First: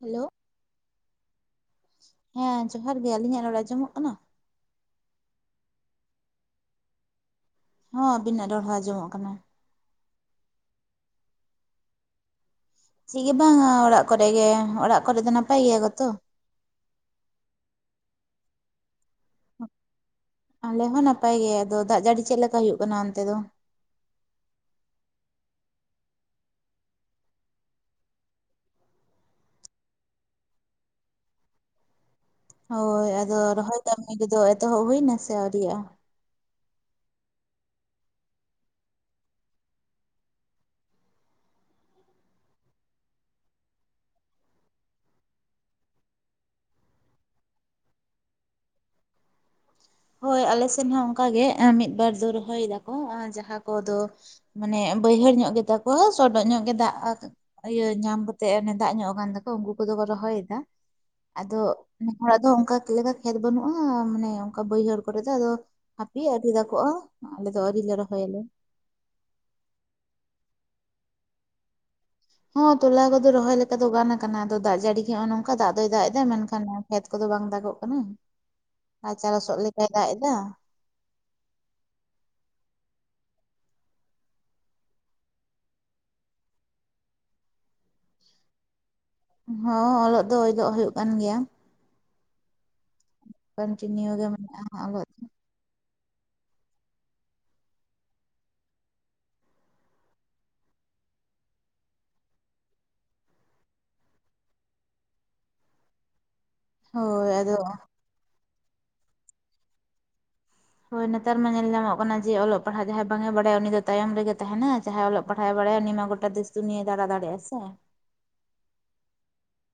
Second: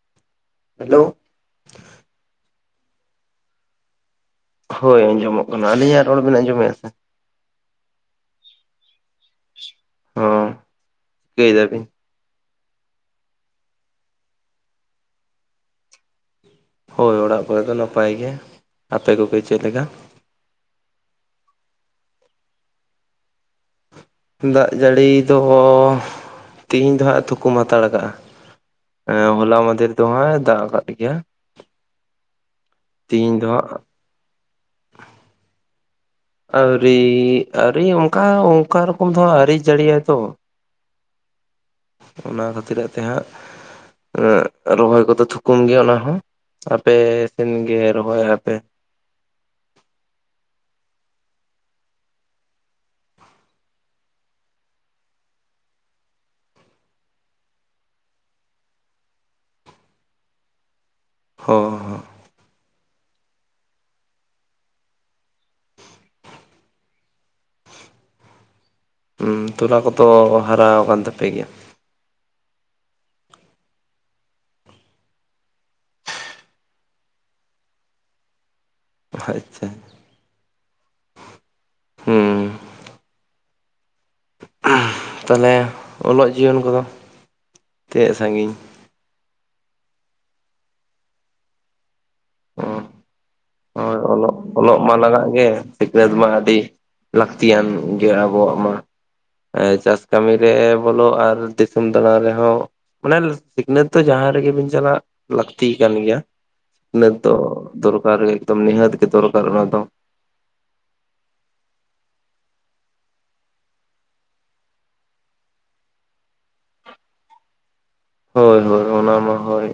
Hello. Hello. ᱦᱮᱸ ᱡᱚᱦᱟᱨ ᱜᱮ ᱟᱞᱤᱧᱟᱜ ᱨᱚᱲ ᱟᱸᱡᱚᱢᱚᱜ ᱠᱟᱱᱟ? ᱦᱳᱭ ᱟᱸᱡᱚᱢᱚᱜ ᱠᱟᱱᱟ, ᱟᱹᱞᱤᱧᱟᱜ ᱨᱚᱲ ᱵᱮᱱ ᱟᱸᱡᱚᱢᱮᱫᱼᱟ ᱥᱮ? ᱦᱚᱸ ᱟᱵᱤᱱᱟᱜ ᱨᱚᱲ ᱦᱚᱸ ᱟᱸᱡᱚᱢᱚᱜ ᱠᱟᱱᱟ᱾ ᱚᱻ ᱪᱤᱠᱟᱹᱭ ᱫᱟ ᱵᱤᱱ? ᱪᱤᱫ ᱜᱮ ᱵᱟᱝ ᱚᱲᱟᱜ ᱠᱚᱨᱮ ᱜᱮ ᱚᱲᱟᱜ ᱠᱚᱨᱮ ᱫᱚ ᱱᱟᱯᱟᱭ ᱜᱮᱭᱟ ᱠᱚᱛᱚ? ᱦᱳᱭ ᱚᱲᱟᱜ ᱠᱚᱨᱮ ᱫᱚ ᱱᱟᱯᱟᱭ ᱜᱮ ᱟᱯᱮ ᱠᱚᱜᱮ ᱪᱮᱫ ᱞᱮᱠᱟ? ᱟᱞᱮ ᱦᱚᱸ ᱱᱟᱯᱟᱭ ᱜᱮ ᱟᱫᱚ ᱫᱟᱜ ᱡᱟᱹᱲᱤ ᱪᱮᱫ ᱞᱮᱠᱟ ᱦᱩᱭᱩᱜ ᱠᱟᱱᱟ ᱚᱱᱛᱮ ᱫᱚ? ᱫᱟᱜ ᱡᱟᱹᱲᱤ ᱫᱚ ᱛᱤᱦᱤᱧ ᱫᱚ ᱦᱟᱸᱜ ᱛᱷᱩᱠᱩᱢ ᱦᱟᱛᱟᱲ ᱠᱟᱜᱼᱟ ᱾ ᱮᱸ ᱦᱚᱞᱟ ᱢᱟᱫᱷᱮᱨ ᱫᱚ ᱦᱚᱸᱜ ᱮ ᱫᱟᱜ ᱟᱠᱟᱫ ᱜᱮᱭᱟ ᱾ ᱦᱳᱭ ᱟᱫᱚ ᱨᱚᱦᱚᱭ ᱠᱟᱹᱢᱤ ᱨᱮᱫᱚ ᱮᱛᱚᱦᱚᱵ ᱦᱩᱭᱱᱟ ᱥᱮ ᱟᱹᱣᱨᱤᱭᱟᱜ-ᱟ? ᱟᱹᱣᱨᱤ ᱟᱹᱣᱨᱤ ᱚᱱᱠᱟ ᱚᱱᱠᱟ ᱨᱚᱠᱚᱢ ᱫᱚ ᱟᱹᱣᱨᱤ ᱡᱟᱹᱲᱤᱭᱟᱭ ᱛᱚ ᱾ ᱚᱱᱟ ᱠᱷᱟᱹᱛᱤᱨᱟᱜ ᱛᱮ ᱦᱟᱸᱜ ᱨᱚᱦᱚᱭ ᱠᱚᱫᱚ ᱛᱷᱩᱠᱩᱢ ᱜᱮᱭᱟ ᱚᱱᱟ ᱦᱚᱸ᱾ ᱟᱯᱮ ᱥᱮᱱ ᱜᱮ ᱨᱚᱦᱚᱭ ᱟᱯᱮ? ᱦᱳᱭ ᱟᱞᱮ ᱥᱮᱱ ᱦᱚᱸ ᱚᱱᱠᱟ ᱜᱮ ᱢᱤᱫ ᱵᱟᱨ ᱫᱚ ᱨᱚᱦᱚᱭ ᱫᱟᱠᱚ ᱡᱟᱦᱟᱸ ᱠᱚᱫᱚ ᱢᱟᱱᱮ ᱵᱟᱹᱭᱦᱟᱹᱲ ᱧᱚᱜ ᱜᱮᱛᱟ ᱠᱚᱣᱟ ᱥᱚᱰᱚᱜ ᱧᱚᱜ ᱜᱮ ᱫᱟᱜ ᱤᱭᱟᱹ ᱧᱟᱢ ᱠᱟᱛᱮᱜ ᱚᱱᱮ ᱫᱟᱜ ᱧᱚᱜ ᱟᱠᱟᱱ ᱛᱟᱠᱚ ᱩᱱᱠᱩ ᱠᱚᱫᱚ ᱠᱚ ᱨᱚᱦᱚᱭᱮᱫᱟ ᱾ ᱟᱫᱚ ᱦᱚᱸ ᱱᱮ ᱦᱚᱲᱟᱜ ᱫᱚ ᱚᱱᱠᱟ ᱞᱮᱠᱟ ᱠᱷᱮᱛ ᱵᱟᱹᱱᱩᱜᱼᱟ ᱢᱟᱱᱮ ᱚᱱᱠᱟ ᱵᱟᱹᱭᱦᱟᱹᱲ ᱠᱚᱨᱮ ᱫᱚ ᱟᱫᱚ ᱦᱟᱯᱤ ᱟᱹᱣᱨᱤ ᱫᱟᱜᱚᱜᱼᱟ ᱟᱞᱮ ᱫᱚ ᱟᱹᱣᱨᱤ ᱞᱮ ᱨᱚᱦᱚᱭᱟᱞᱮ ᱾ ᱩᱸ ᱛᱚᱞᱟ ᱠᱚᱫᱚ ᱦᱟᱨᱟᱣ ᱠᱟᱱ ᱛᱟᱯᱮ ᱜᱮᱭᱟ? ᱦᱚᱸ ᱛᱚᱞᱟ ᱠᱚᱫᱚ ᱨᱚᱦᱚᱭ ᱞᱮᱠᱟ ᱫᱚ ᱜᱟᱱ ᱠᱟᱱᱟ ᱟᱫᱚ ᱫᱟᱜ ᱡᱟᱹᱲᱤ ᱜᱮ ᱱᱚᱜᱚᱭ ᱱᱚᱝᱠᱟ ᱫᱟᱜ ᱫᱚᱭ ᱫᱟᱜ ᱮᱫᱟ ᱢᱮᱱᱠᱷᱟᱱ ᱠᱷᱮᱛ ᱠᱚᱫᱚ ᱵᱟᱝ ᱫᱟᱜᱚᱜ ᱠᱟᱱᱟ᱾ [inaudible] ᱨᱟᱪᱟ ᱞᱚᱥᱚᱜ ᱟᱪᱪᱷᱟ ᱞᱮᱠᱟᱭ ᱫᱟᱜ ᱮᱫᱟ ᱾ ᱦᱩᱸ ᱛᱟᱞᱦᱮ ᱚᱞᱚᱜ ᱡᱤᱭᱚᱱ ᱠᱚᱫᱚ ᱛᱤᱱᱟᱹᱜ ᱥᱟᱺᱜᱤᱧ? ᱦᱚᱸ ᱚᱞᱚᱜ ᱫᱚ ᱚᱞᱚᱜ ᱦᱩᱭᱩᱜ ᱠᱟᱱ ᱜᱮᱭᱟ ᱾ ᱚ ᱦᱳᱭ ᱠᱚᱱᱴᱤᱱᱤᱭᱩ ᱜᱮ ᱚᱞᱚᱜ ᱢᱮᱱᱟᱜᱼᱟ ᱚᱞᱚᱜ ᱢᱟ ᱞᱟᱜᱟᱜ ᱜᱮ ᱾ ᱥᱤᱠᱷᱱᱟᱹᱛ ᱢᱟ ᱟᱹᱰᱤ ᱞᱟᱹᱠᱛᱤᱭᱟᱱ ᱜᱮ ᱟᱵᱚᱣᱟᱜ ᱢᱟ ᱾ ᱮᱸ ᱪᱟᱥ ᱠᱟᱹᱢᱤ ᱨᱮ ᱵᱚᱞᱚ ᱟᱨ ᱫᱤᱥᱚᱢ ᱫᱟᱬᱟᱱ ᱨᱮᱦᱚᱸ ᱢᱟᱱᱮ ᱥᱤᱠᱷᱱᱟᱹᱛ ᱫᱚ ᱡᱟᱦᱟᱸ ᱨᱮᱜᱮ ᱵᱤᱱ ᱪᱟᱞᱟᱜ ᱞᱟᱹᱠᱛᱤ ᱠᱟᱱ ᱜᱮᱭᱟ ᱾ ᱦᱳᱭ ᱟᱫᱚ ᱱᱤᱛᱚᱜ ᱫᱚᱨᱠᱟᱨ ᱜᱮ ᱮᱠᱫᱚᱢ ᱱᱤᱦᱟᱹᱛ ᱜᱮ ᱫᱚᱨᱠᱟᱨ ᱚᱱᱟ ᱫᱚ ᱾ ᱦᱳᱭ ᱱᱮᱛᱟᱨ ᱢᱟ ᱧᱮᱞ ᱧᱟᱢᱚᱜ ᱠᱟᱱᱟ ᱡᱮ ᱚᱞᱚᱜ ᱯᱟᱲᱦᱟᱣ ᱡᱟᱦᱟᱸᱭ ᱵᱟᱝ ᱮ ᱵᱟᱰᱟᱭᱟ ᱩᱱᱤ ᱫᱚ ᱛᱟᱭᱚᱢ ᱨᱮᱜᱮ ᱛᱟᱦᱮᱸᱱᱟᱭ ᱡᱟᱦᱟᱸᱭ ᱚᱞᱚᱜ ᱯᱟᱲᱦᱟᱣᱮ ᱵᱟᱲᱟᱭᱟ ᱩᱱᱤ ᱢᱟ ᱜᱚᱴᱟ ᱫᱮᱥ ᱫᱩᱱᱤᱭᱟᱹᱭ ᱫᱟᱬᱟ ᱫᱟᱲᱮᱭᱟᱜᱼᱟ ᱥᱮ ᱾ ᱦᱳᱭ ᱦᱳᱭ ᱚᱱᱟ ᱢᱟ ᱦᱳᱭ